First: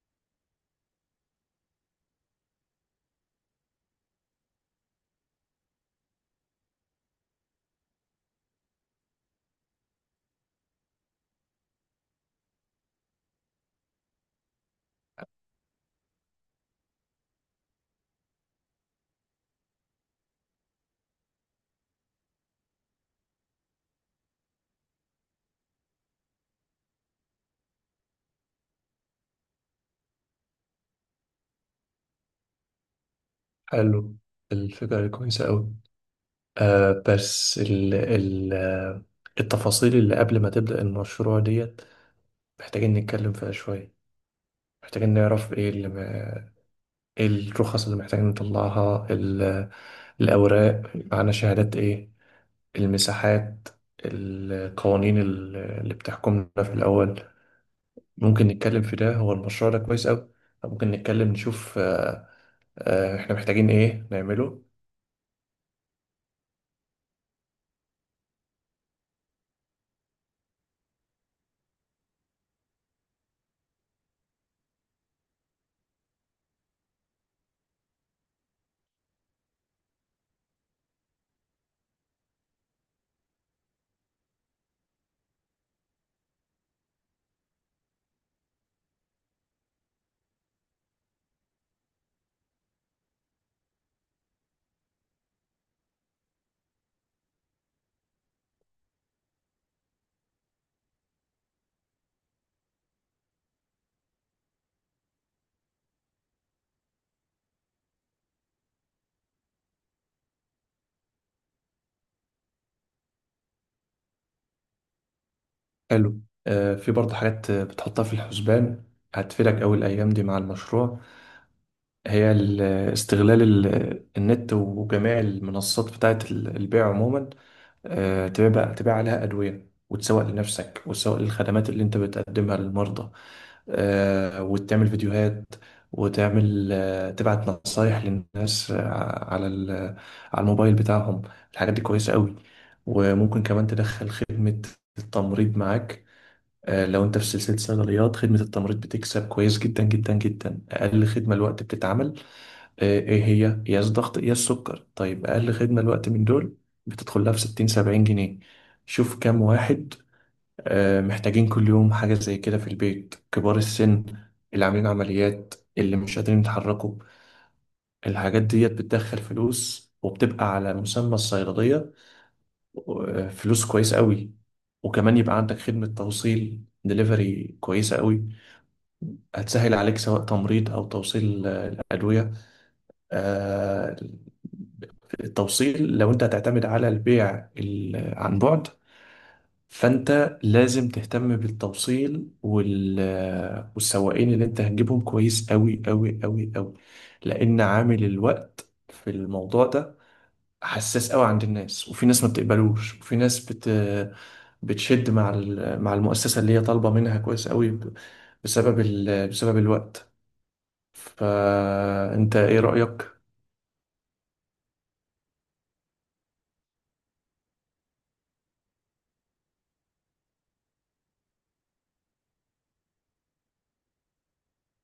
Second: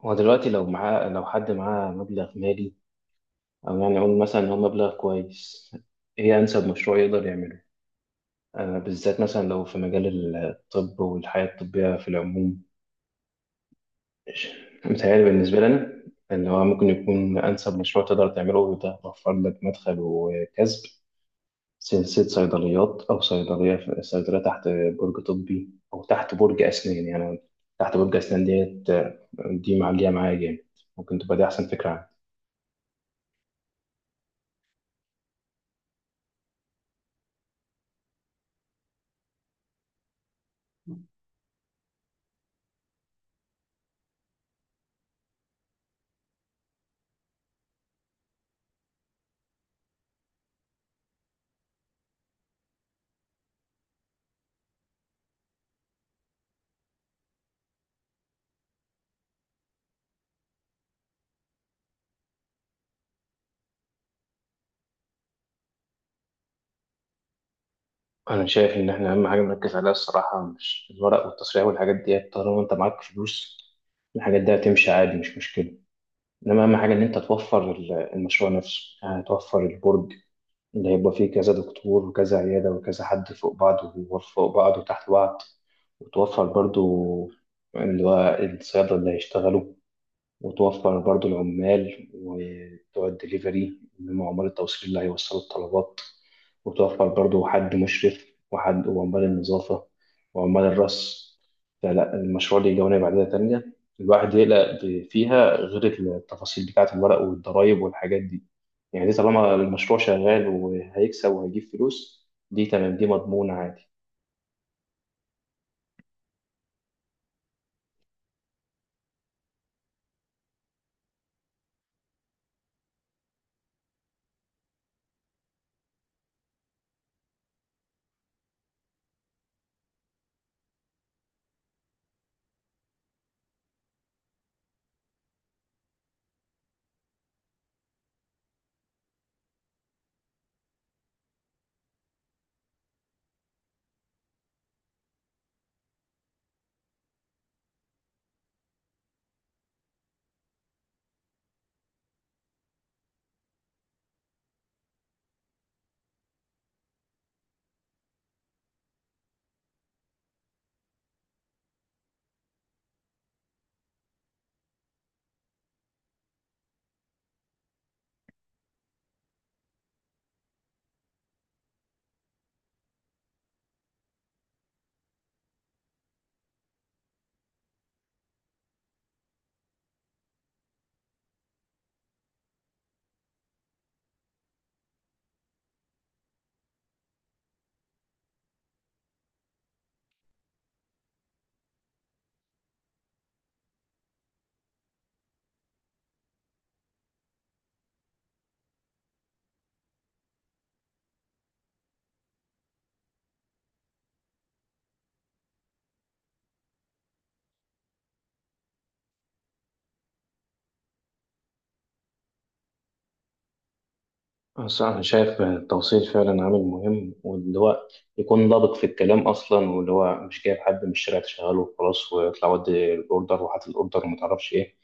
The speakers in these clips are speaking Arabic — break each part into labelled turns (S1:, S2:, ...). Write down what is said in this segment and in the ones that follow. S1: هو دلوقتي لو حد معاه مبلغ مالي، أو يعني نقول مثلا إن هو مبلغ كويس، إيه أنسب مشروع يقدر يعمله؟ بالذات مثلا لو في مجال الطب والحياة الطبية في العموم، متهيألي بالنسبة لنا إن هو ممكن يكون أنسب مشروع تقدر تعمله ده وفر لك مدخل وكسب، سلسلة صيدليات، أو صيدلية تحت برج طبي أو تحت برج أسنان يعني. تحت برج أسنان ديت دي معلية معايا جامد. ممكن تبقى دي أحسن فكرة.
S2: حلو. الفكرة دي كويسة أوي. آه بس ال ال آه، التفاصيل اللي قبل ما تبدأ المشروع ديت محتاجين نتكلم فيها شوية. محتاجين نعرف ايه اللي ما... ايه الرخص اللي محتاجين نطلعها. الأوراق، معانا شهادات ايه، المساحات، القوانين اللي بتحكمنا في الأول. ممكن نتكلم في ده، هو المشروع ده كويس أوي. ممكن نتكلم نشوف احنا محتاجين ايه نعمله.
S1: انا شايف ان احنا اهم حاجه نركز عليها الصراحه مش الورق والتصريح والحاجات دي، طالما انت معاك فلوس الحاجات دي هتمشي عادي، مش مشكله. انما اهم حاجه ان انت توفر المشروع نفسه، يعني توفر البرج اللي هيبقى فيه كذا دكتور وكذا عياده وكذا حد فوق بعض وفوق بعض وتحت بعض، وتوفر برضو اللي هو الصيادله اللي هيشتغلوا، وتوفر برضو العمال وبتوع الدليفري اللي هم عمال التوصيل اللي هيوصلوا الطلبات، وتوفر برضو حد مشرف وحد وعمال النظافة وعمال الرص. فلا، المشروع ليه جوانب عديدة تانية الواحد يقلق فيها غير التفاصيل بتاعة الورق والضرايب والحاجات دي. يعني دي طالما المشروع شغال وهيكسب وهيجيب فلوس دي تمام، دي مضمونة عادي.
S2: حلو. في برضه حاجات بتحطها في الحسبان هتفيدك أوي الأيام دي مع المشروع. هي ال- استغلال النت وجميع المنصات بتاعة البيع عموما. تبيع عليها أدوية وتسوق لنفسك وتسوق للخدمات اللي أنت بتقدمها للمرضى. وتعمل فيديوهات، وتعمل تبعت نصايح للناس على الموبايل بتاعهم. الحاجات دي كويسة أوي. وممكن كمان تدخل خدمة التمريض معاك. لو انت في سلسلة صيدليات خدمة التمريض بتكسب كويس جدا جدا جدا. اقل خدمة الوقت بتتعمل، ايه هي؟ يا الضغط يا السكر. طيب اقل خدمة الوقت من دول بتدخل لها في 60 70 جنيه. شوف كام واحد محتاجين كل يوم حاجة زي كده في البيت، كبار السن اللي عاملين عمليات، اللي مش قادرين يتحركوا. الحاجات ديت بتدخل فلوس وبتبقى على مسمى الصيدلية. فلوس كويس قوي. وكمان يبقى عندك خدمة توصيل دليفري كويسة قوي. هتسهل عليك سواء تمريض أو توصيل الأدوية. آه، التوصيل لو أنت هتعتمد على البيع عن بعد، فأنت لازم تهتم بالتوصيل والسواقين اللي أنت هتجيبهم كويس أوي أوي أوي أوي. لأن عامل الوقت في الموضوع ده حساس أوي عند الناس. وفي ناس ما بتقبلوش، وفي بتشد مع المؤسسة اللي هي طالبة منها كويس قوي بسبب بسبب الوقت. فانت ايه رأيك؟
S1: بس أنا شايف التوصيل فعلا عامل مهم، واللي هو يكون ضابط في الكلام أصلا، واللي هو مش جايب حد من الشارع تشغله وخلاص ويطلع ودي الأوردر وحاطط الأوردر ومتعرفش إيه.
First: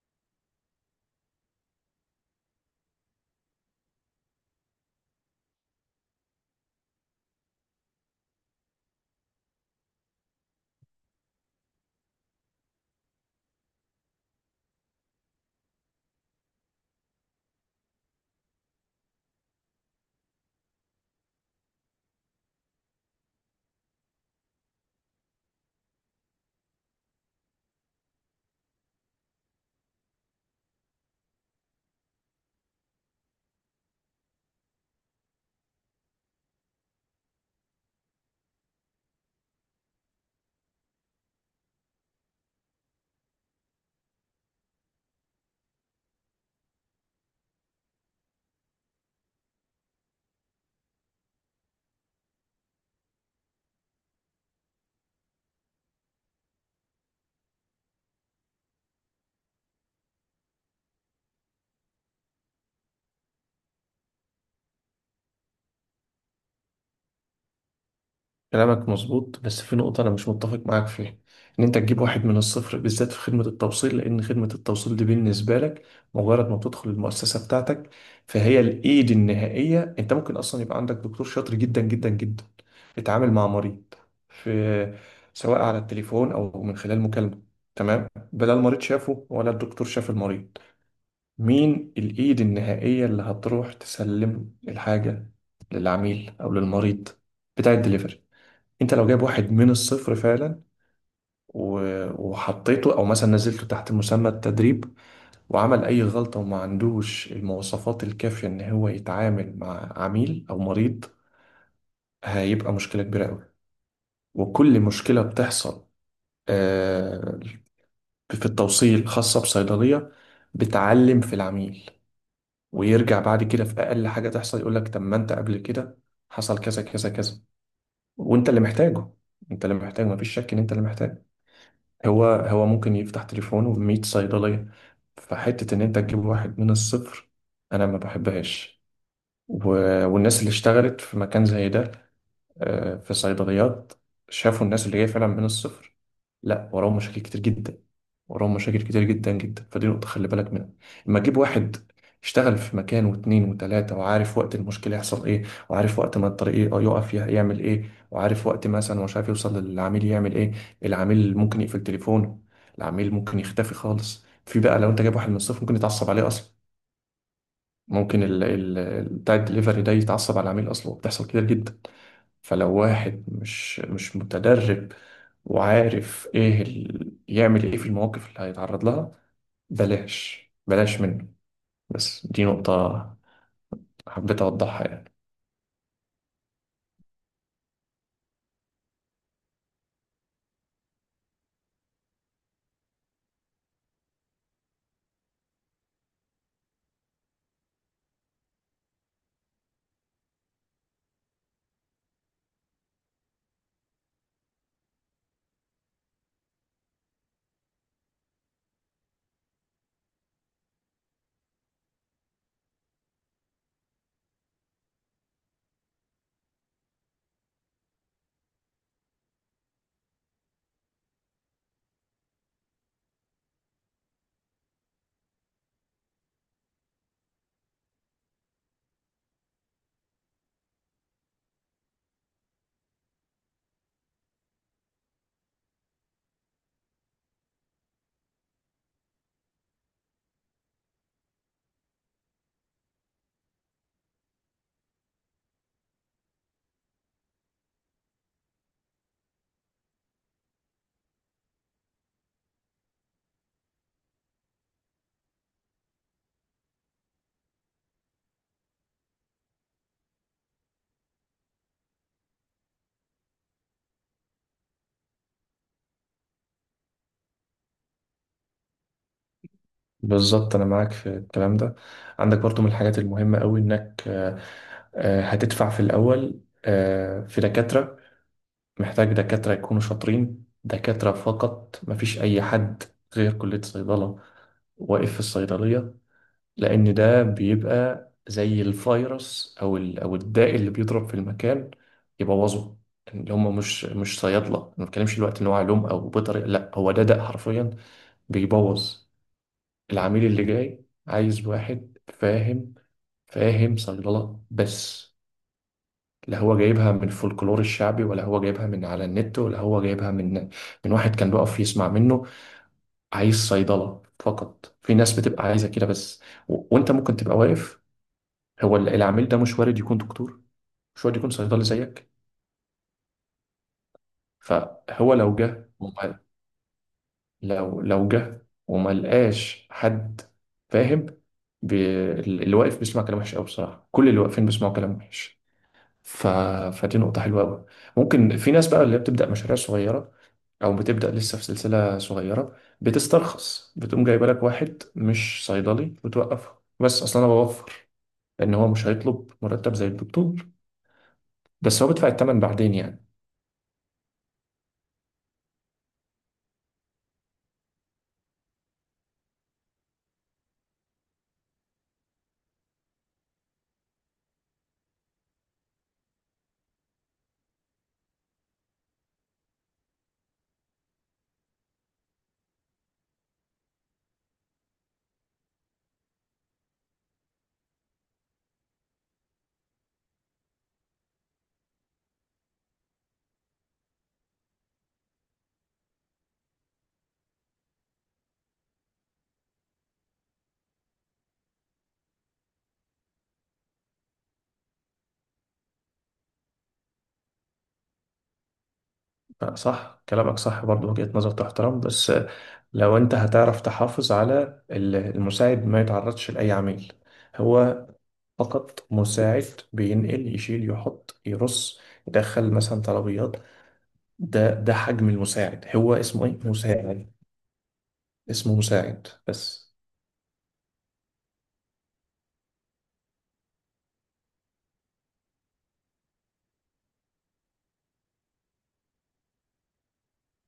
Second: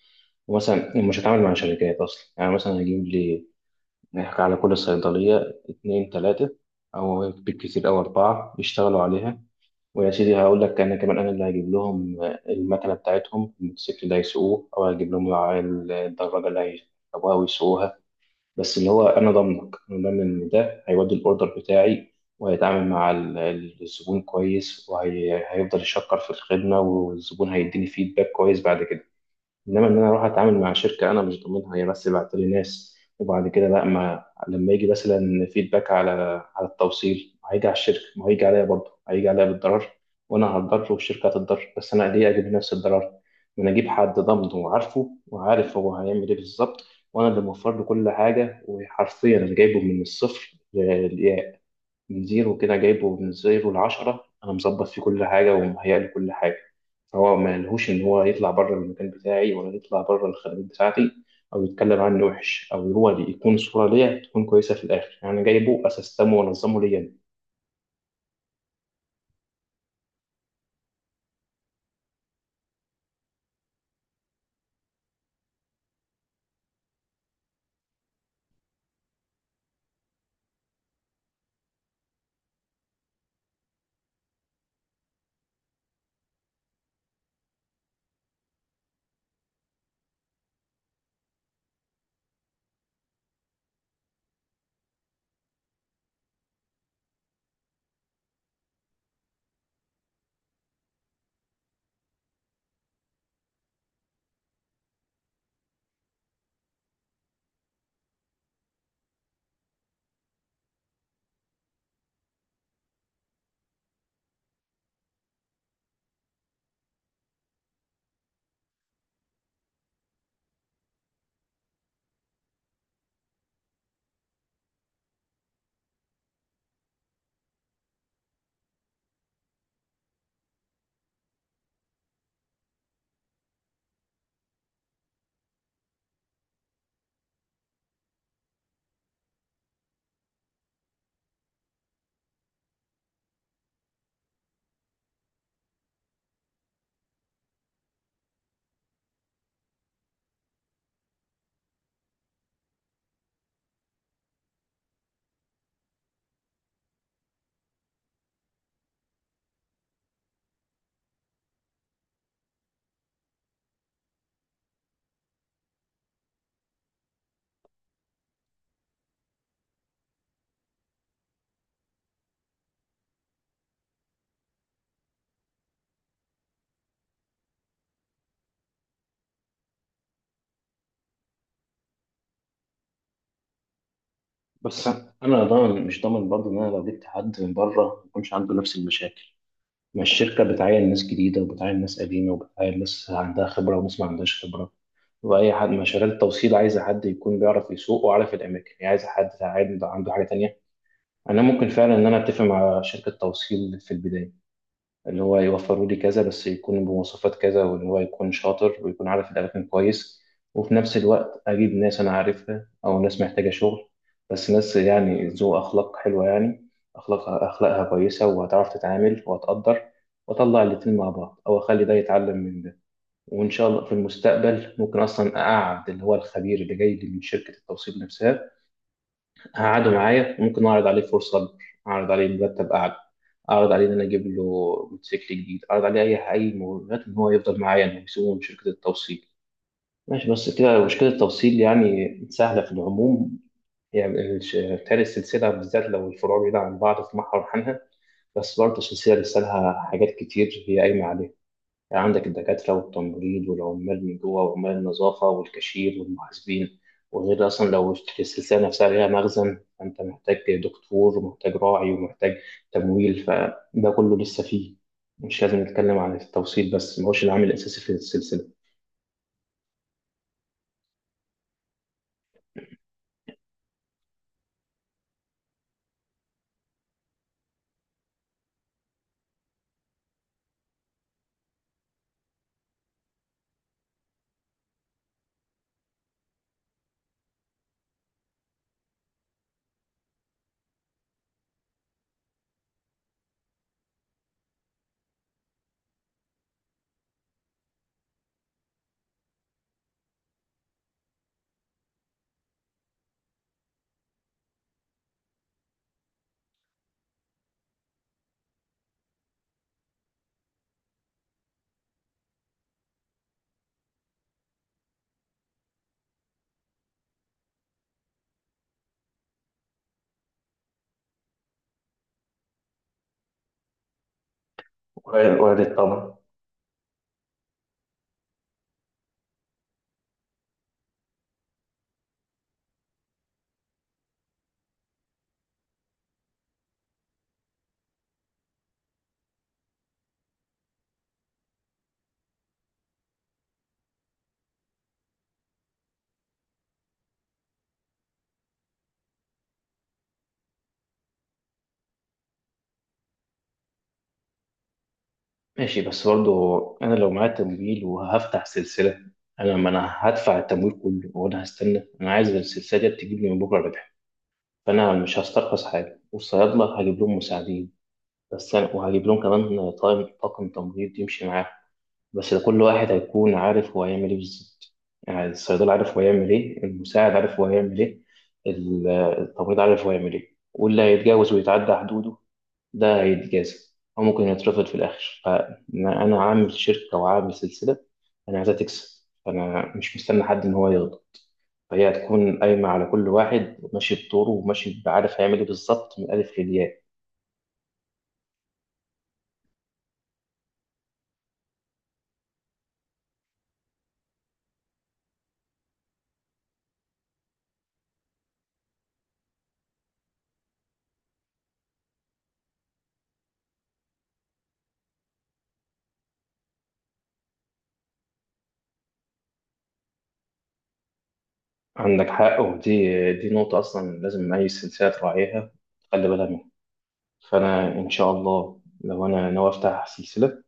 S1: ومثلا مش هتعامل مع شركات أصلا، يعني مثلا هجيب لي نحكي على كل صيدلية اتنين تلاتة أو بالكتير أو أربعة يشتغلوا عليها. ويا سيدي هقول لك، أنا كمان أنا اللي هجيب لهم المكنة بتاعتهم، الموتوسيكل اللي هيسوقوه، أو هجيب لهم الدراجة اللي هيركبوها ويسوقوها. بس اللي هو انا ضامنك، انا ضامن ان ده هيودي الاوردر بتاعي وهيتعامل مع الزبون كويس، وهيفضل يشكر في الخدمه، والزبون هيديني فيدباك كويس بعد كده. انما ان انا اروح اتعامل مع شركه انا مش ضامنها، هي بس بعت لي ناس، وبعد كده لا، ما لما يجي مثلا فيدباك على على التوصيل هيجي على الشركه، ما هيجي عليا، برضه هيجي عليا بالضرر. وانا هتضرر والشركه هتتضرر، بس انا ليه اجيب نفس الضرر؟ ما انا اجيب حد ضامنه وعارفه وعارف هو هيعمل ايه بالظبط، وانا اللي موفر له كل حاجه، وحرفيا انا جايبه من الصفر للياء، من زيرو كده، جايبه من زيرو لعشرة، انا مظبط فيه كل حاجه ومهيأ له كل حاجه. هو ما لهوش ان هو يطلع بره المكان بتاعي، ولا يطلع بره الخدمات بتاعتي، او يتكلم عني وحش، او هو اللي يكون صوره ليا تكون كويسه في الاخر. يعني أنا جايبه اسستمه وانظمه ليا أنا.
S2: كلامك مظبوط بس في نقطة انا مش متفق معاك فيها، ان انت تجيب واحد من الصفر بالذات في خدمة التوصيل. لان خدمة التوصيل دي بالنسبة لك، مجرد ما بتدخل المؤسسة بتاعتك، فهي الايد النهائية. انت ممكن اصلا يبقى عندك دكتور شاطر جدا جدا جدا اتعامل مع مريض، في سواء على التليفون او من خلال مكالمة، تمام، بلا المريض شافه ولا الدكتور شاف المريض. مين الإيد النهائية اللي هتروح تسلم الحاجة للعميل أو للمريض؟ بتاع الدليفري. أنت لو جايب واحد من الصفر فعلا وحطيته، أو مثلا نزلته تحت مسمى التدريب، وعمل أي غلطة وما عندوش المواصفات الكافية إن هو يتعامل مع عميل أو مريض، هيبقى مشكلة كبيرة أوي. وكل مشكلة بتحصل آه، في التوصيل خاصة بصيدلية بتعلم في العميل، ويرجع بعد كده في اقل حاجه تحصل يقول لك طب ما انت قبل كده حصل كذا كذا كذا وانت اللي محتاجه. انت اللي محتاج، مفيش شك ان انت اللي محتاج. هو ممكن يفتح تليفونه ب 100 صيدليه. فحته ان انت تجيب واحد من الصفر، انا ما بحبهاش. و... والناس اللي اشتغلت في مكان زي ده، في صيدليات، شافوا الناس اللي هي فعلا من الصفر، لا وراهم مشاكل كتير جدا، وراهم مشاكل كتير جدا جدا. فدي نقطة خلي بالك منها. اما تجيب واحد اشتغل في مكان واتنين وتلاتة وعارف وقت المشكلة يحصل ايه، وعارف وقت ما الطريق يعمل ايه، وعارف وقت مثلا مش عارف يوصل للعميل يعمل ايه. العميل ممكن يقفل تليفونه، العميل ممكن يختفي خالص. في بقى لو انت جايب واحد من الصفر ممكن يتعصب عليه اصلا. ممكن ال ال بتاع الدليفري ده يتعصب على العميل اصلا، وبتحصل كتير جدا. فلو واحد مش متدرب وعارف يعمل ايه في المواقف اللي هيتعرض لها، بلاش منه. بس دي نقطة حبيت اوضحها
S1: بس
S2: يعني.
S1: انا ضامن مش ضامن برضه ان انا لو جبت حد من بره ما يكونش عنده نفس المشاكل. ما الشركه بتعين ناس جديده وبتعين ناس قديمه وبتعين ناس عندها خبره وناس ما عندهاش خبره. واي حد مشاريع التوصيل عايزه حد يكون بيعرف يسوق وعارف الاماكن، هي عايزه حد عنده حاجه تانيه. انا ممكن فعلا ان انا اتفق مع شركه توصيل في البدايه، اللي هو يوفروا لي كذا، بس يكون بمواصفات كذا، وان هو يكون شاطر ويكون عارف الاماكن كويس. وفي نفس الوقت اجيب ناس انا عارفها، او ناس محتاجه شغل، بس ناس يعني ذو اخلاق حلوه يعني، اخلاقها كويسه، وهتعرف تتعامل وهتقدر. واطلع الاتنين مع بعض، او اخلي ده يتعلم من ده. وان شاء الله في المستقبل ممكن اصلا اقعد اللي هو الخبير اللي جاي لي من شركه التوصيل نفسها، هقعده معايا، وممكن اعرض عليه فرصه اكبر، اعرض عليه مرتب اعلى، اعرض عليه ان انا اجيب له موتوسيكل جديد، اعرض عليه اي مغريات ان هو يفضل معايا انه يسوقه من شركه التوصيل. ماشي، بس كده مشكله التوصيل يعني سهله في العموم. يعني بتهيألي السلسله، بالذات لو الفروع بعيده عن بعض، في محور عنها. بس برضه السلسله لسه لها حاجات كتير هي قايمه عليها. يعني عندك الدكاترة والتمريض والعمال من جوه وعمال النظافة والكاشير والمحاسبين. وغير أصلا لو السلسلة نفسها ليها مخزن فأنت محتاج دكتور ومحتاج راعي ومحتاج تمويل، فده كله لسه فيه. مش لازم نتكلم عن التوصيل بس، ما هوش العامل الأساسي في السلسلة.
S2: بالظبط انا معاك في الكلام ده. عندك برضو من الحاجات المهمة قوي انك هتدفع في الاول في دكاترة. محتاج دكاترة يكونوا شاطرين، دكاترة فقط، مفيش أي حد غير كلية صيدلة واقف في الصيدلية. لأن ده بيبقى زي الفيروس أو الداء اللي بيضرب في المكان يبوظه. اللي هم مش صيادلة، ما بتكلمش دلوقتي إن هو علوم أو بيطري، لا هو ده داء حرفيا بيبوظ. العميل اللي جاي عايز واحد فاهم، فاهم صيدلة بس. لا هو جايبها من الفولكلور الشعبي، ولا هو جايبها من على النت، ولا هو جايبها من من واحد كان بيقف يسمع منه. عايز صيدلة فقط. في ناس بتبقى عايزة كده بس. وانت ممكن تبقى واقف. العميل ده مش وارد يكون دكتور، مش وارد يكون صيدلي زيك. فهو لو
S1: وارد،
S2: جه
S1: وارد طبعا.
S2: وما... لو لو جه وما لقاش حد فاهم، اللي واقف بيسمع كلام وحش قوي بصراحة. كل اللي واقفين بيسمعوا كلام وحش. ف... فدي نقطة حلوة قوي. ممكن في ناس بقى اللي بتبدأ مشاريع صغيرة، او بتبدا لسه في سلسله صغيره، بتسترخص، بتقوم جايبه لك واحد مش صيدلي وتوقفها، بس اصلا انا بوفر، لان هو مش هيطلب مرتب زي الدكتور. بس هو بيدفع الثمن بعدين يعني.
S1: ماشي، بس برضه أنا لو معايا تمويل وهفتح سلسلة، أنا ما أنا هدفع التمويل كله، وأنا هستنى؟ أنا عايز السلسلة دي تجيب لي من بكرة ربح. فأنا مش هسترخص حاجة، والصيادلة هجيب لهم مساعدين بس يعني، وهجيب لهم كمان طاقم تمريض يمشي معاهم. بس ده كل واحد هيكون عارف هو هيعمل ايه بالظبط. يعني الصيدلي عارف هو هيعمل ايه، المساعد عارف هو هيعمل ايه، التمريض عارف هو هيعمل ايه. واللي هيتجاوز ويتعدى حدوده ده هيتجازى، أو ممكن يترفض في الآخر. فأنا أنا عامل شركة وعامل سلسلة، أنا عايزها تكسب، فأنا مش مستني حد إن هو يرضى. فهي هتكون قايمة على كل واحد ماشي بدوره وماشي عارف هيعمل ايه بالظبط من الألف للياء.
S2: صح، كلامك صح برضه، وجهة نظر تحترم. بس لو انت هتعرف تحافظ على المساعد ما يتعرضش لأي عميل، هو فقط مساعد بينقل، يشيل، يحط، يرص، يدخل مثلا طلبيات. ده حجم المساعد. هو اسمه ايه؟ مساعد. اسمه مساعد بس.
S1: عندك حق، ودي دي نقطة أصلا لازم أي سلسلة تراعيها، تخلي بالها منها. فأنا إن شاء الله لو أنا ناوي أفتح سلسلة،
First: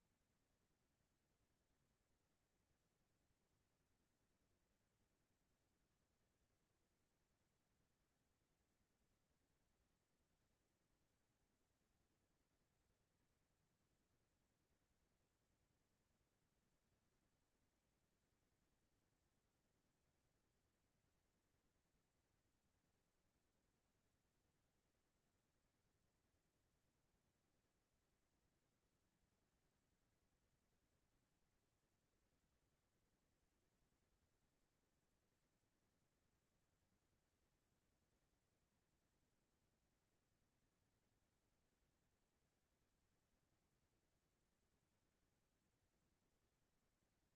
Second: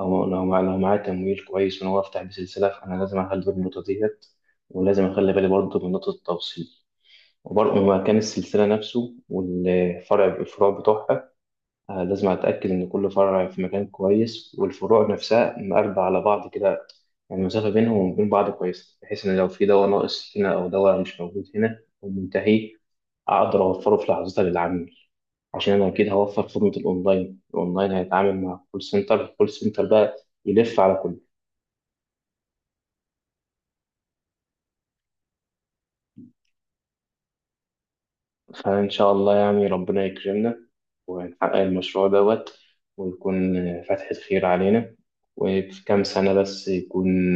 S1: أو لو معايا تمويل كويس وناوي أفتح بيه سلسلة، فأنا لازم أخلي بالي من النقطة ديت، ولازم أخلي بالي برضه من نقطة التوصيل، وبرضه من مكان السلسلة نفسه والفرع الفروع بتوعها. لازم أتأكد إن كل فرع في مكان كويس، والفروع نفسها مقربة على بعض كده، يعني المسافة بينهم وبين بعض كويسة، بحيث إن لو في دواء ناقص هنا أو دواء مش موجود هنا أو منتهي، أقدر أوفره في لحظتها للعميل. عشان أنا أكيد هوفر خدمة الأونلاين، الأونلاين هيتعامل مع كول سنتر، الكول سنتر بقى يلف على كل. فإن شاء الله يعني ربنا يكرمنا ونحقق المشروع دوت، ويكون فتحة خير علينا، وفي كام سنة بس يكون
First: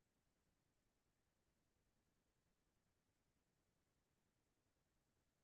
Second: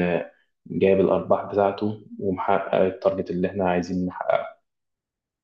S1: جايب الأرباح بتاعته ومحقق التارجت اللي إحنا عايزين نحققه.